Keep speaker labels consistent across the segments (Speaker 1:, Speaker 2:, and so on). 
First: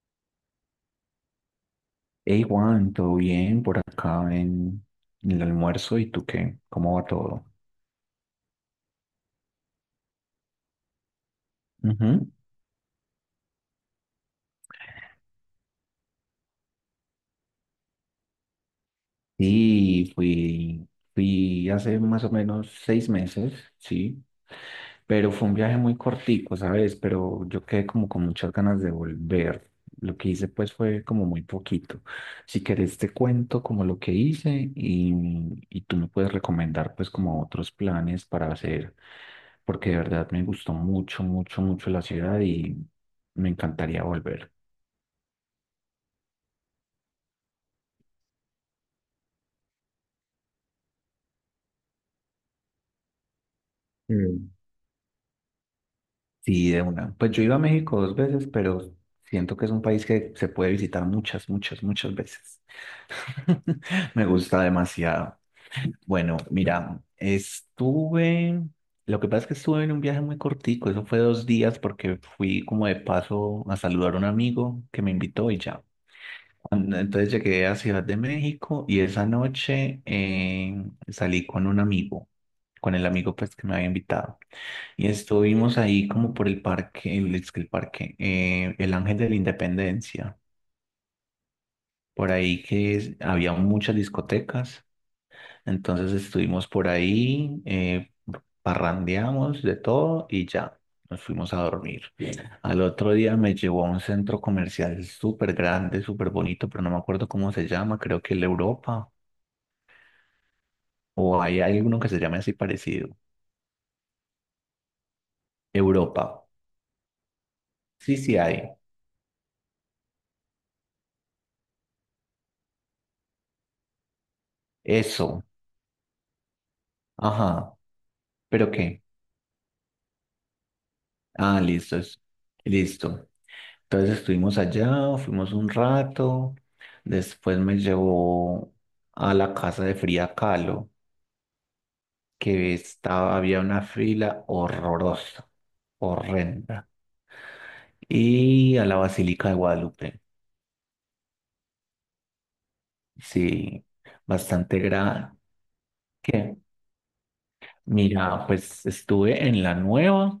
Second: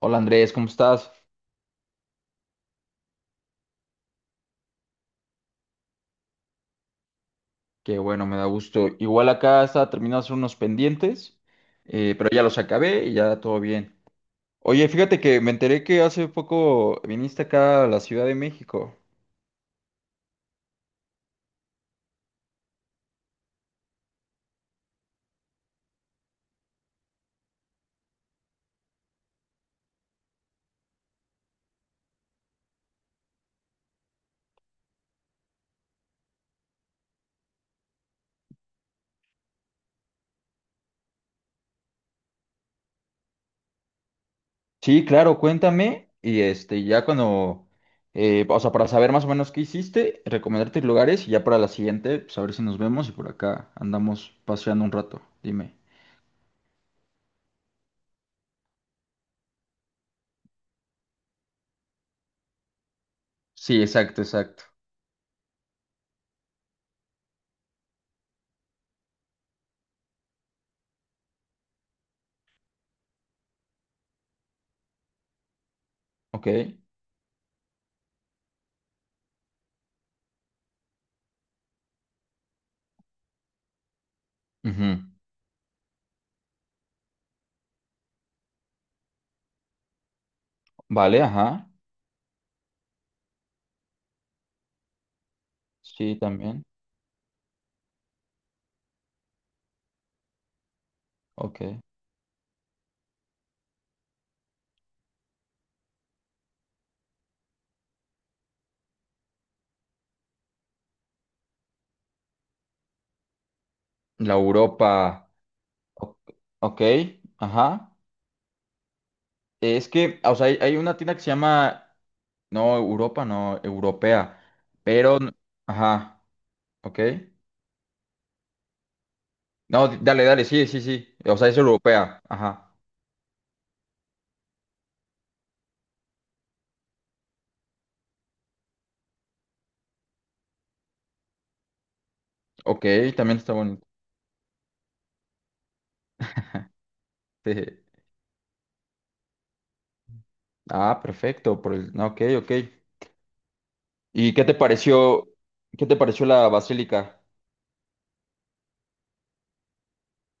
Speaker 1: Hola Andrés, ¿cómo estás?
Speaker 2: Hey Juan, ¿todo bien por acá en, el almuerzo? ¿Y tú qué? ¿Cómo va todo?
Speaker 1: Qué bueno, me da gusto. Igual acá estaba terminando de hacer unos pendientes,
Speaker 2: Ujú.
Speaker 1: pero ya los acabé y ya todo bien. Oye, fíjate que me enteré que hace poco viniste acá a la Ciudad de México.
Speaker 2: Sí, fui hace más o menos 6 meses, sí, pero fue un viaje muy cortico, ¿sabes? Pero yo quedé como con muchas ganas de volver. Lo que hice pues fue como muy poquito. Si querés te cuento como lo que hice y tú me puedes recomendar pues como otros planes para hacer, porque de verdad me gustó mucho, mucho, mucho la ciudad y me encantaría volver.
Speaker 1: Sí, claro, cuéntame. Y este, ya cuando, o sea, para saber más o menos qué hiciste, recomendarte lugares y ya para la siguiente, pues a ver si nos vemos y por acá andamos
Speaker 2: Mm.
Speaker 1: paseando un rato. Dime.
Speaker 2: Sí, de una. Pues yo he ido a México dos veces, pero siento que es un país que se puede visitar muchas, muchas, muchas veces.
Speaker 1: Sí, exacto,
Speaker 2: Me gusta
Speaker 1: exacto.
Speaker 2: demasiado. Bueno, mira, estuve, lo que pasa es que estuve en un viaje muy cortico, eso fue 2 días porque fui como de paso a saludar a un amigo que me invitó y ya.
Speaker 1: Ok.
Speaker 2: Entonces llegué a Ciudad de México y esa noche salí con un amigo, con el amigo pues que me había invitado.
Speaker 1: Ujú.
Speaker 2: Y estuvimos ahí como por el parque, el, es que el parque, el Ángel de la Independencia,
Speaker 1: Vale, ajá.
Speaker 2: por ahí había muchas discotecas. Entonces
Speaker 1: Sí, también.
Speaker 2: estuvimos por ahí, parrandeamos de todo y ya nos fuimos a
Speaker 1: Ok.
Speaker 2: dormir. Bien. Al otro día me llevó a un centro comercial súper grande, súper bonito, pero no me acuerdo cómo se llama, creo que el Europa, o hay alguno que se llame así parecido.
Speaker 1: La Europa. o-
Speaker 2: Europa.
Speaker 1: Ok, ajá.
Speaker 2: Sí, sí hay.
Speaker 1: Es que, o sea, hay una tienda que se llama, no, Europa, no, Europea, pero,
Speaker 2: Eso.
Speaker 1: ajá, ok.
Speaker 2: Ajá. ¿Pero qué?
Speaker 1: No, dale, dale, sí, sí, sí. O sea, es
Speaker 2: Ah, listo.
Speaker 1: europea, ajá.
Speaker 2: Listo. Entonces estuvimos allá, fuimos un rato, después me llevó a la casa de Frida Kahlo, que
Speaker 1: Ok,
Speaker 2: estaba,
Speaker 1: también está
Speaker 2: había una
Speaker 1: bonito.
Speaker 2: fila horrorosa, horrenda.
Speaker 1: Jeje.
Speaker 2: Y a la Basílica de Guadalupe,
Speaker 1: Ah, perfecto, por el, no, ok, ok.
Speaker 2: sí,
Speaker 1: ¿Y
Speaker 2: bastante grande.
Speaker 1: qué te pareció la
Speaker 2: ¿Qué?
Speaker 1: basílica?
Speaker 2: Mira, pues estuve en la nueva,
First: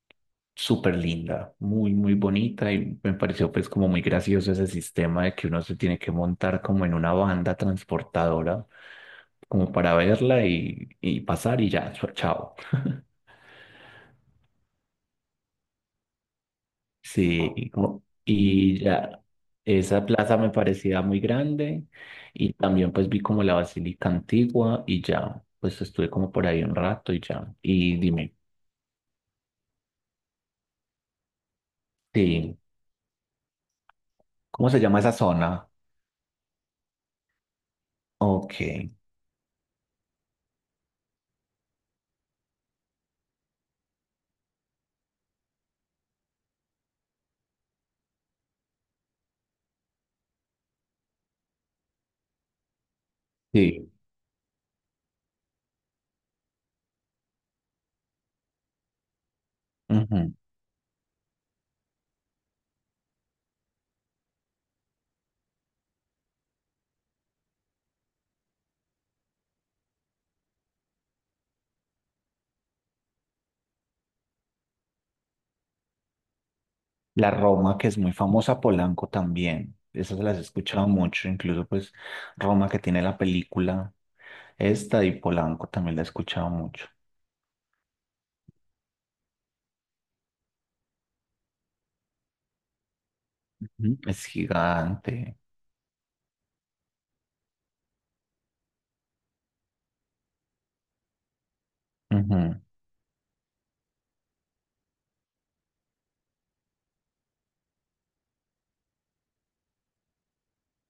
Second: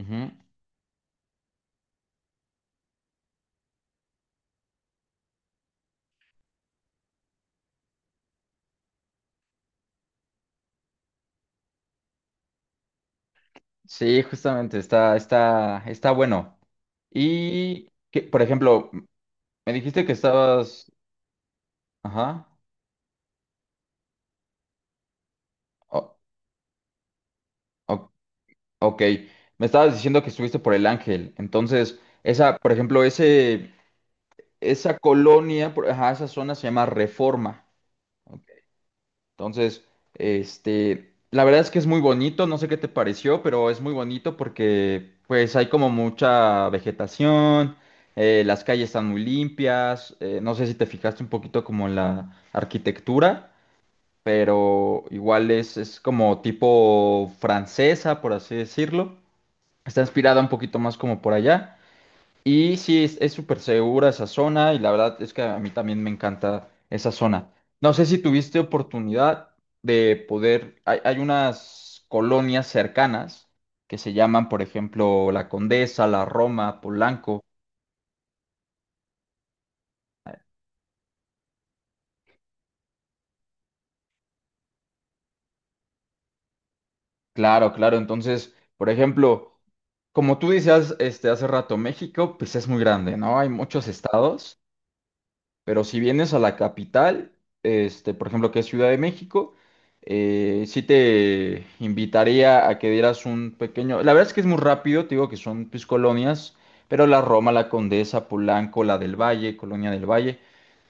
Speaker 1: Ujú.
Speaker 2: súper linda, muy, muy bonita y me pareció pues como muy gracioso ese sistema de que uno se tiene que montar como en una banda transportadora, como para verla y pasar y ya, chao.
Speaker 1: Sí, justamente, está, está, está bueno.
Speaker 2: Sí, y
Speaker 1: Y, que, por
Speaker 2: y
Speaker 1: ejemplo,
Speaker 2: ya
Speaker 1: me
Speaker 2: esa
Speaker 1: dijiste que
Speaker 2: plaza me
Speaker 1: estabas,
Speaker 2: parecía muy grande
Speaker 1: ajá.
Speaker 2: y también pues vi como la basílica antigua y ya, pues estuve
Speaker 1: O-
Speaker 2: como por ahí un rato y ya. Y
Speaker 1: o-
Speaker 2: dime,
Speaker 1: ok, me estabas diciendo que estuviste por El Ángel, entonces,
Speaker 2: sí,
Speaker 1: esa, por ejemplo, ese,
Speaker 2: ¿cómo se
Speaker 1: esa
Speaker 2: llama esa zona?
Speaker 1: colonia, ajá, esa zona se llama Reforma. Ok.
Speaker 2: Ok,
Speaker 1: Entonces, este, la verdad es que es muy bonito, no sé qué te pareció, pero es muy bonito porque, pues, hay como mucha vegetación, las calles están muy limpias, no sé si te fijaste un poquito como en la arquitectura,
Speaker 2: sí,
Speaker 1: pero igual es como tipo francesa, por así decirlo. Está
Speaker 2: ujú.
Speaker 1: inspirada un poquito más como por allá. Y sí, es súper segura esa zona y la verdad es que a mí también me encanta esa zona. No sé si tuviste oportunidad de poder, hay unas colonias cercanas que se llaman, por ejemplo, La Condesa, La Roma,
Speaker 2: La
Speaker 1: Polanco.
Speaker 2: Roma, que es muy famosa, Polanco también, esas las he escuchado mucho, incluso pues Roma que tiene la película esta y Polanco también la he escuchado mucho.
Speaker 1: Claro, claro. Entonces, por ejemplo, como tú decías este, hace rato, México, pues es muy grande, ¿no? Hay muchos
Speaker 2: Ujú. Es
Speaker 1: estados.
Speaker 2: gigante.
Speaker 1: Pero si vienes a la capital, este, por ejemplo, que es Ciudad de México, sí te
Speaker 2: Ujú,
Speaker 1: invitaría a que dieras un pequeño. La verdad es que es muy rápido, te digo que son pues, colonias, pero la Roma, la Condesa, Polanco, la del Valle, Colonia del Valle,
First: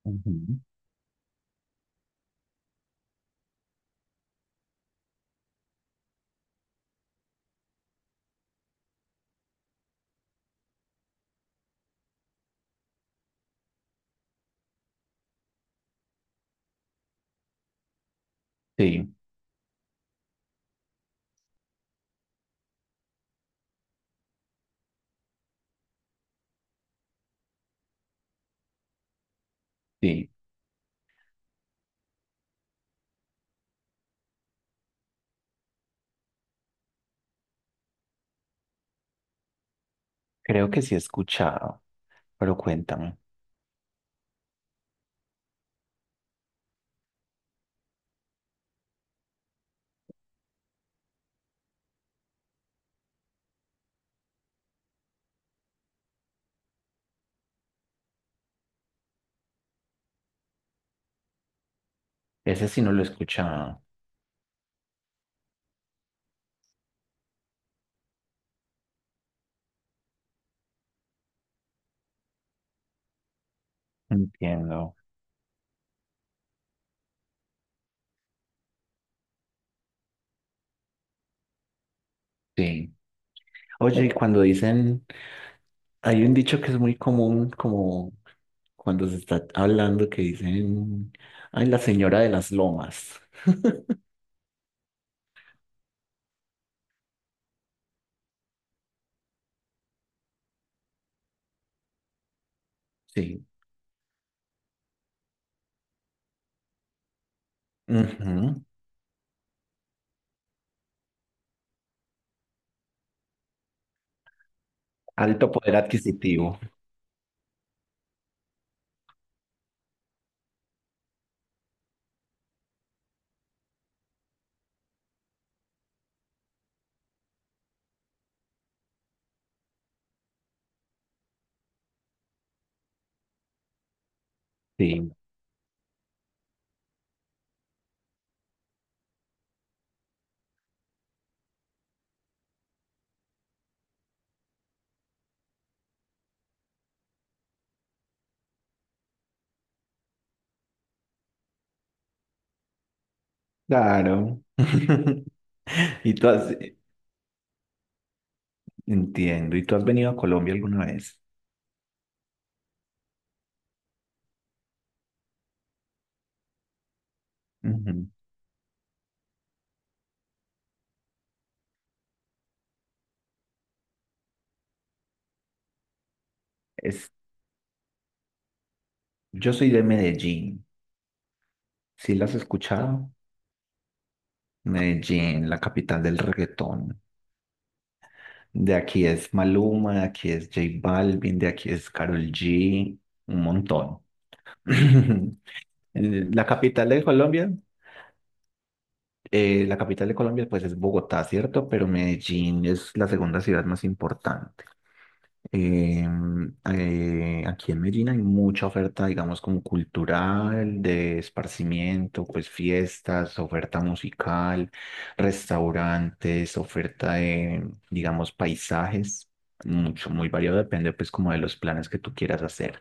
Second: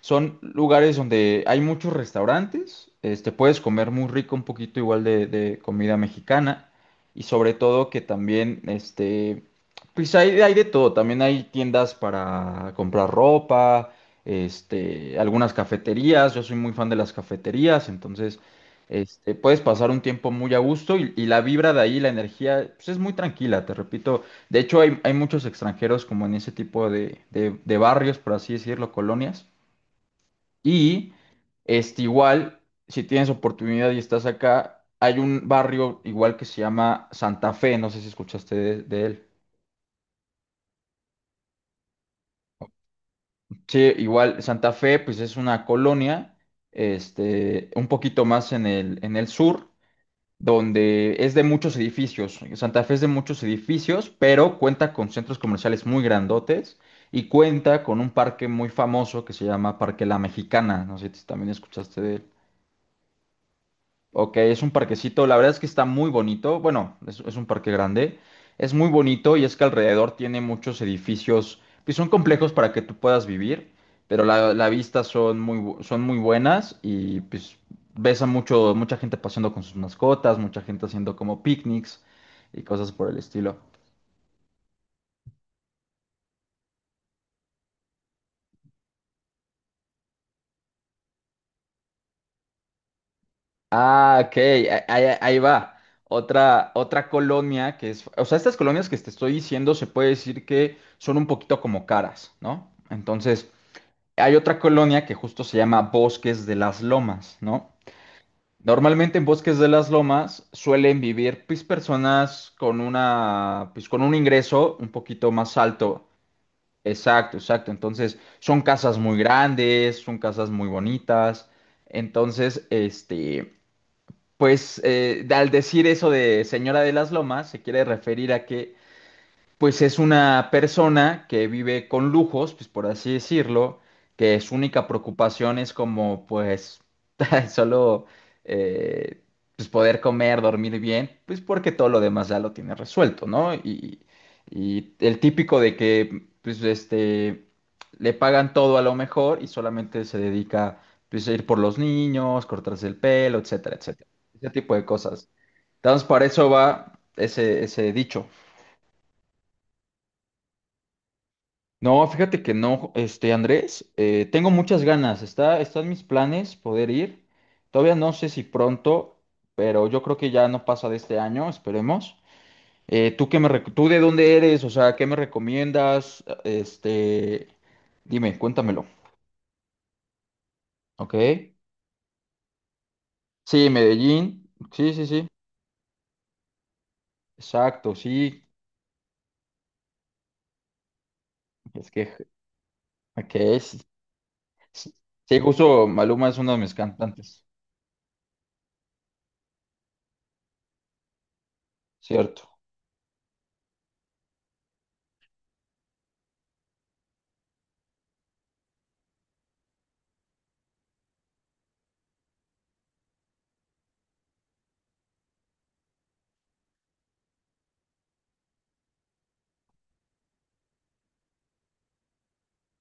Speaker 1: son
Speaker 2: ujú.
Speaker 1: lugares donde hay muchos restaurantes, este, puedes comer muy rico, un poquito igual de comida mexicana, y sobre todo que también, este, pues hay de todo, también hay tiendas para comprar ropa este, algunas cafeterías, yo soy muy fan de las cafeterías, entonces
Speaker 2: Sí.
Speaker 1: este, puedes pasar un tiempo muy a gusto y la vibra de ahí, la energía, pues es muy tranquila, te repito, de hecho hay, hay muchos extranjeros como en ese tipo de barrios, por así decirlo, colonias,
Speaker 2: Sí,
Speaker 1: y este, igual, si tienes oportunidad y estás acá, hay un barrio igual que se llama Santa Fe, no sé si escuchaste de él.
Speaker 2: creo que sí he escuchado, pero cuéntame.
Speaker 1: Sí, igual Santa Fe, pues es una colonia, este, un poquito más en el sur, donde es de muchos edificios. Santa Fe es de muchos edificios, pero cuenta con centros comerciales muy grandotes y cuenta con un parque muy famoso que se llama Parque La Mexicana. No sé si también escuchaste de él.
Speaker 2: Ese sí no lo he escuchado.
Speaker 1: Ok, es un parquecito, la verdad es que está muy bonito, bueno, es un parque grande, es muy bonito y es que alrededor tiene muchos edificios, pues son complejos para que tú puedas vivir, pero la
Speaker 2: Entiendo.
Speaker 1: vista son muy, son muy buenas y pues ves a mucho, mucha gente paseando con sus mascotas, mucha gente haciendo como picnics y cosas
Speaker 2: Sí.
Speaker 1: por el estilo.
Speaker 2: Oye, y cuando dicen, hay un dicho que es muy común, como cuando se está hablando, que dicen, ay, la señora de las lomas.
Speaker 1: Ah, ok, ahí, ahí va. Otra, otra colonia que es, o sea, estas colonias que te estoy diciendo se puede decir que son un poquito como caras, ¿no?
Speaker 2: Sí.
Speaker 1: Entonces... Hay otra colonia que justo se llama Bosques de las Lomas, ¿no?
Speaker 2: Ujú.
Speaker 1: Normalmente en Bosques de las Lomas suelen vivir pues, personas con una, pues, con un ingreso un poquito
Speaker 2: Alto
Speaker 1: más
Speaker 2: poder
Speaker 1: alto.
Speaker 2: adquisitivo.
Speaker 1: Exacto, exacto. Entonces son casas muy grandes, son casas muy bonitas. Entonces, este, pues al decir eso de Señora de las Lomas, se quiere referir a que pues es una persona que vive con lujos, pues por así decirlo, que su única
Speaker 2: Sí,
Speaker 1: preocupación es como, pues, solo eh, pues poder comer, dormir bien, pues porque todo lo demás ya lo tiene resuelto, ¿no? Y el típico de que, pues, este, le pagan todo a lo mejor y solamente se dedica, pues, a ir por los niños, cortarse el pelo, etcétera, etcétera.
Speaker 2: claro.
Speaker 1: Ese tipo de cosas. Entonces,
Speaker 2: Y
Speaker 1: para
Speaker 2: tú
Speaker 1: eso
Speaker 2: has,
Speaker 1: va ese, ese dicho.
Speaker 2: entiendo, ¿y tú has venido a Colombia alguna vez?
Speaker 1: No, fíjate que no, este Andrés, tengo muchas ganas, está, están mis planes poder ir. Todavía
Speaker 2: Ujú.
Speaker 1: no sé si pronto, pero yo creo que ya no pasa de este año, esperemos. ¿Tú qué me, tú de dónde eres? O sea, ¿qué me recomiendas?
Speaker 2: Es,
Speaker 1: Este, dime, cuéntamelo.
Speaker 2: yo soy de Medellín.
Speaker 1: ¿Ok?
Speaker 2: Sí, las has escuchado.
Speaker 1: Sí, Medellín. Sí, sí, sí.
Speaker 2: Medellín, la capital del reggaetón.
Speaker 1: Exacto, sí.
Speaker 2: De aquí es Maluma, de aquí es J Balvin, de aquí es
Speaker 1: Es
Speaker 2: Karol G, un
Speaker 1: que es,
Speaker 2: montón.
Speaker 1: sí, sí, justo Maluma es
Speaker 2: La
Speaker 1: uno de mis
Speaker 2: capital de
Speaker 1: cantantes.
Speaker 2: Colombia la capital de Colombia, pues es Bogotá, ¿cierto? Pero
Speaker 1: Cierto.
Speaker 2: Medellín es la segunda ciudad más importante. Aquí en Medellín hay mucha oferta, digamos, como cultural, de esparcimiento, pues fiestas, oferta musical, restaurantes, oferta de, digamos, paisajes, mucho, muy variado, depende pues como de los planes que tú quieras hacer.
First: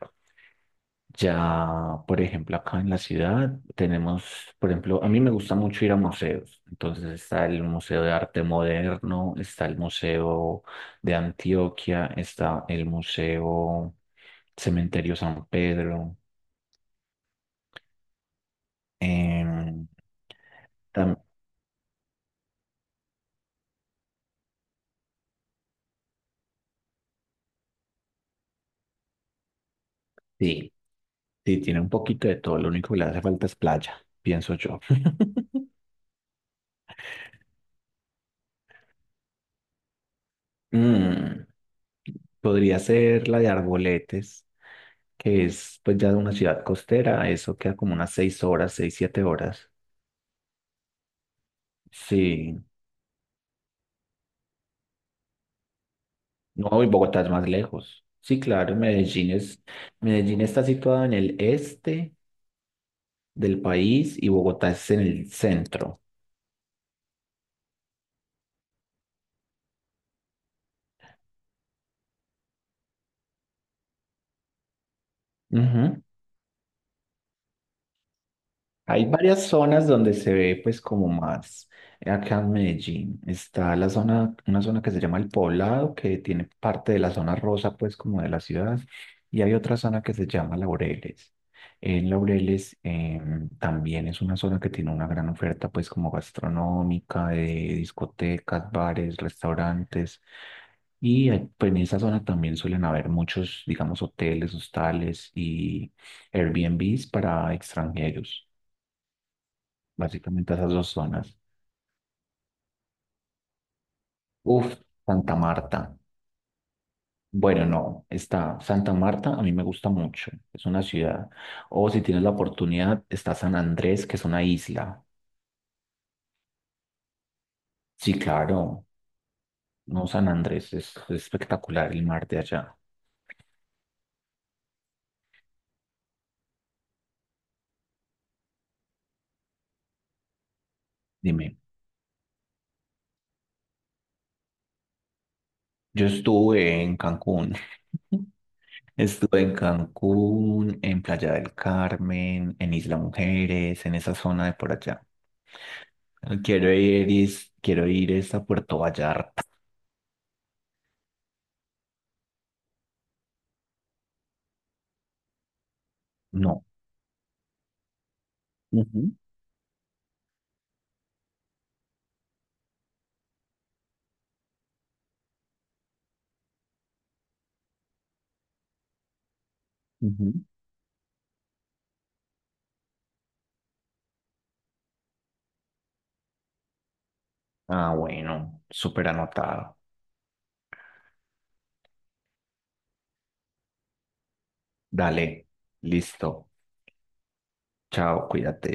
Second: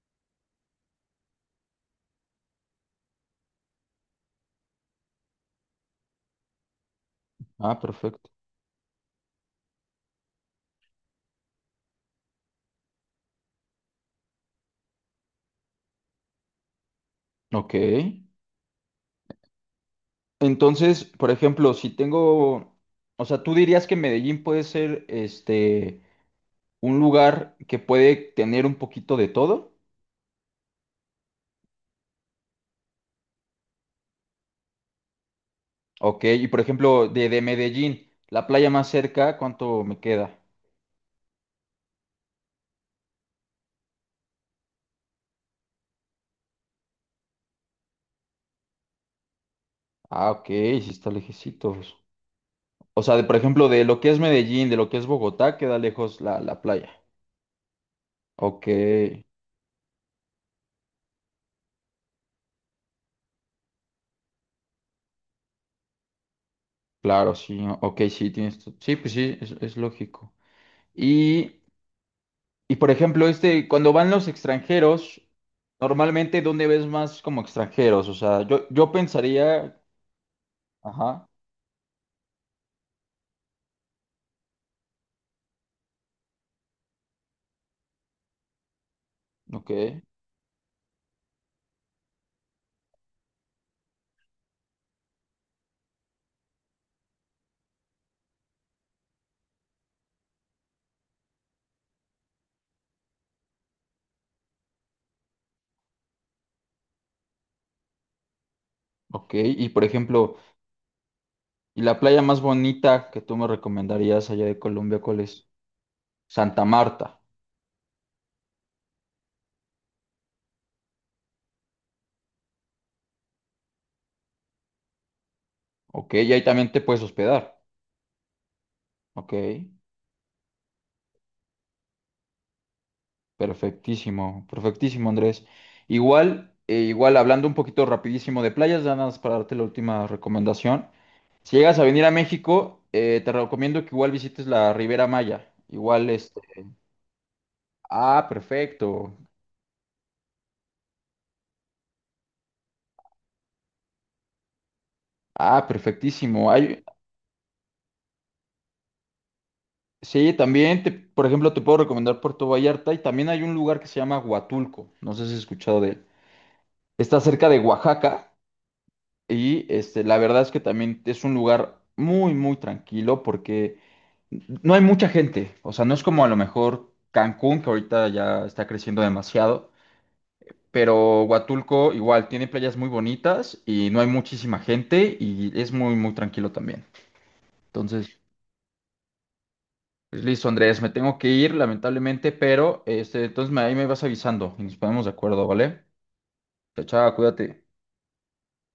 Speaker 2: Ya, por ejemplo, acá en la ciudad tenemos, por ejemplo, a mí me gusta mucho ir a museos. Entonces está el
Speaker 1: Ah,
Speaker 2: Museo de
Speaker 1: perfecto.
Speaker 2: Arte Moderno, está el Museo de Antioquia, está el Museo Cementerio San Pedro.
Speaker 1: Ok.
Speaker 2: em,
Speaker 1: Entonces,
Speaker 2: tam-
Speaker 1: por ejemplo, si tengo, o sea, tú dirías que Medellín puede ser este un lugar que puede tener un poquito de todo.
Speaker 2: sí, sí, tiene un poquito de todo. Lo único que le hace falta es playa, pienso yo.
Speaker 1: Ok, y por ejemplo, de Medellín, la playa más cerca, ¿cuánto me queda?
Speaker 2: Mm, Podría ser la de Arboletes, que es pues ya una ciudad costera. Eso queda como unas 6 horas, 6, 7 horas.
Speaker 1: Ah, ok, sí está lejecitos.
Speaker 2: Sí,
Speaker 1: O sea, de, por ejemplo, de lo que es Medellín, de lo que es Bogotá, queda lejos la, la
Speaker 2: no, y
Speaker 1: playa.
Speaker 2: Bogotá es más lejos. Sí,
Speaker 1: Ok,
Speaker 2: claro, Medellín es, Medellín está situada en el este del país y Bogotá es en el centro.
Speaker 1: claro, sí, ok, sí, tienes, sí, pues sí, es lógico. Y y por ejemplo, este, cuando van los extranjeros,
Speaker 2: Ujú.
Speaker 1: normalmente, ¿dónde ves más como extranjeros? O sea, yo
Speaker 2: Hay varias
Speaker 1: pensaría,
Speaker 2: zonas donde se ve pues como
Speaker 1: ajá,
Speaker 2: más acá en Medellín. Está la zona, una zona que se llama El Poblado, que tiene parte de la zona rosa pues como de la ciudad, y hay
Speaker 1: ok,
Speaker 2: otra zona que se llama Laureles. En Laureles también es una zona que tiene una gran oferta pues como gastronómica, de discotecas, bares, restaurantes, y pues, en esa zona también suelen haber muchos, digamos, hoteles, hostales y Airbnbs para extranjeros.
Speaker 1: ok. Y por ejemplo,
Speaker 2: Básicamente esas dos zonas.
Speaker 1: ¿y la playa más bonita que tú me recomendarías allá de
Speaker 2: Uf,
Speaker 1: Colombia, cuál
Speaker 2: Santa
Speaker 1: es?
Speaker 2: Marta.
Speaker 1: Santa Marta,
Speaker 2: Bueno, no, está Santa Marta, a mí me gusta mucho. Es una ciudad. O si tienes la oportunidad, está San Andrés, que es una isla.
Speaker 1: ok, y ahí también te puedes hospedar,
Speaker 2: Sí, claro.
Speaker 1: ok,
Speaker 2: No, San Andrés es espectacular el mar de allá.
Speaker 1: perfectísimo, perfectísimo, Andrés. Igual, igual, hablando un poquito rapidísimo de playas, ya nada más para darte la última recomendación. Si
Speaker 2: Dime,
Speaker 1: llegas a venir a México, te recomiendo que igual visites la Ribera Maya.
Speaker 2: yo
Speaker 1: Igual, este.
Speaker 2: estuve en Cancún.
Speaker 1: Ah, perfecto.
Speaker 2: Estuve en Cancún, en Playa del Carmen, en Isla Mujeres, en esa zona de por allá.
Speaker 1: Ah, perfectísimo.
Speaker 2: Quiero
Speaker 1: Hay,
Speaker 2: ir, quiero ir es a Puerto Vallarta.
Speaker 1: sí, también, te, por ejemplo, te puedo recomendar Puerto Vallarta y también hay un lugar que se llama Huatulco. No sé si has escuchado de él.
Speaker 2: No.
Speaker 1: Está cerca de Oaxaca
Speaker 2: Ujú.
Speaker 1: y este, la verdad es que también es un lugar muy, muy tranquilo porque no hay mucha gente. O sea, no es como a lo mejor Cancún, que ahorita ya está creciendo demasiado.
Speaker 2: Ujú.
Speaker 1: Pero Huatulco igual tiene playas muy bonitas y no hay muchísima gente y es muy, muy tranquilo también.
Speaker 2: Ah,
Speaker 1: Entonces,
Speaker 2: bueno, súper anotado.
Speaker 1: pues listo, Andrés, me tengo que ir, lamentablemente, pero este, entonces ahí me vas avisando y nos ponemos de
Speaker 2: Dale,
Speaker 1: acuerdo, ¿vale?
Speaker 2: listo.
Speaker 1: Chao, chao, cuídate.
Speaker 2: Chao, cuídate.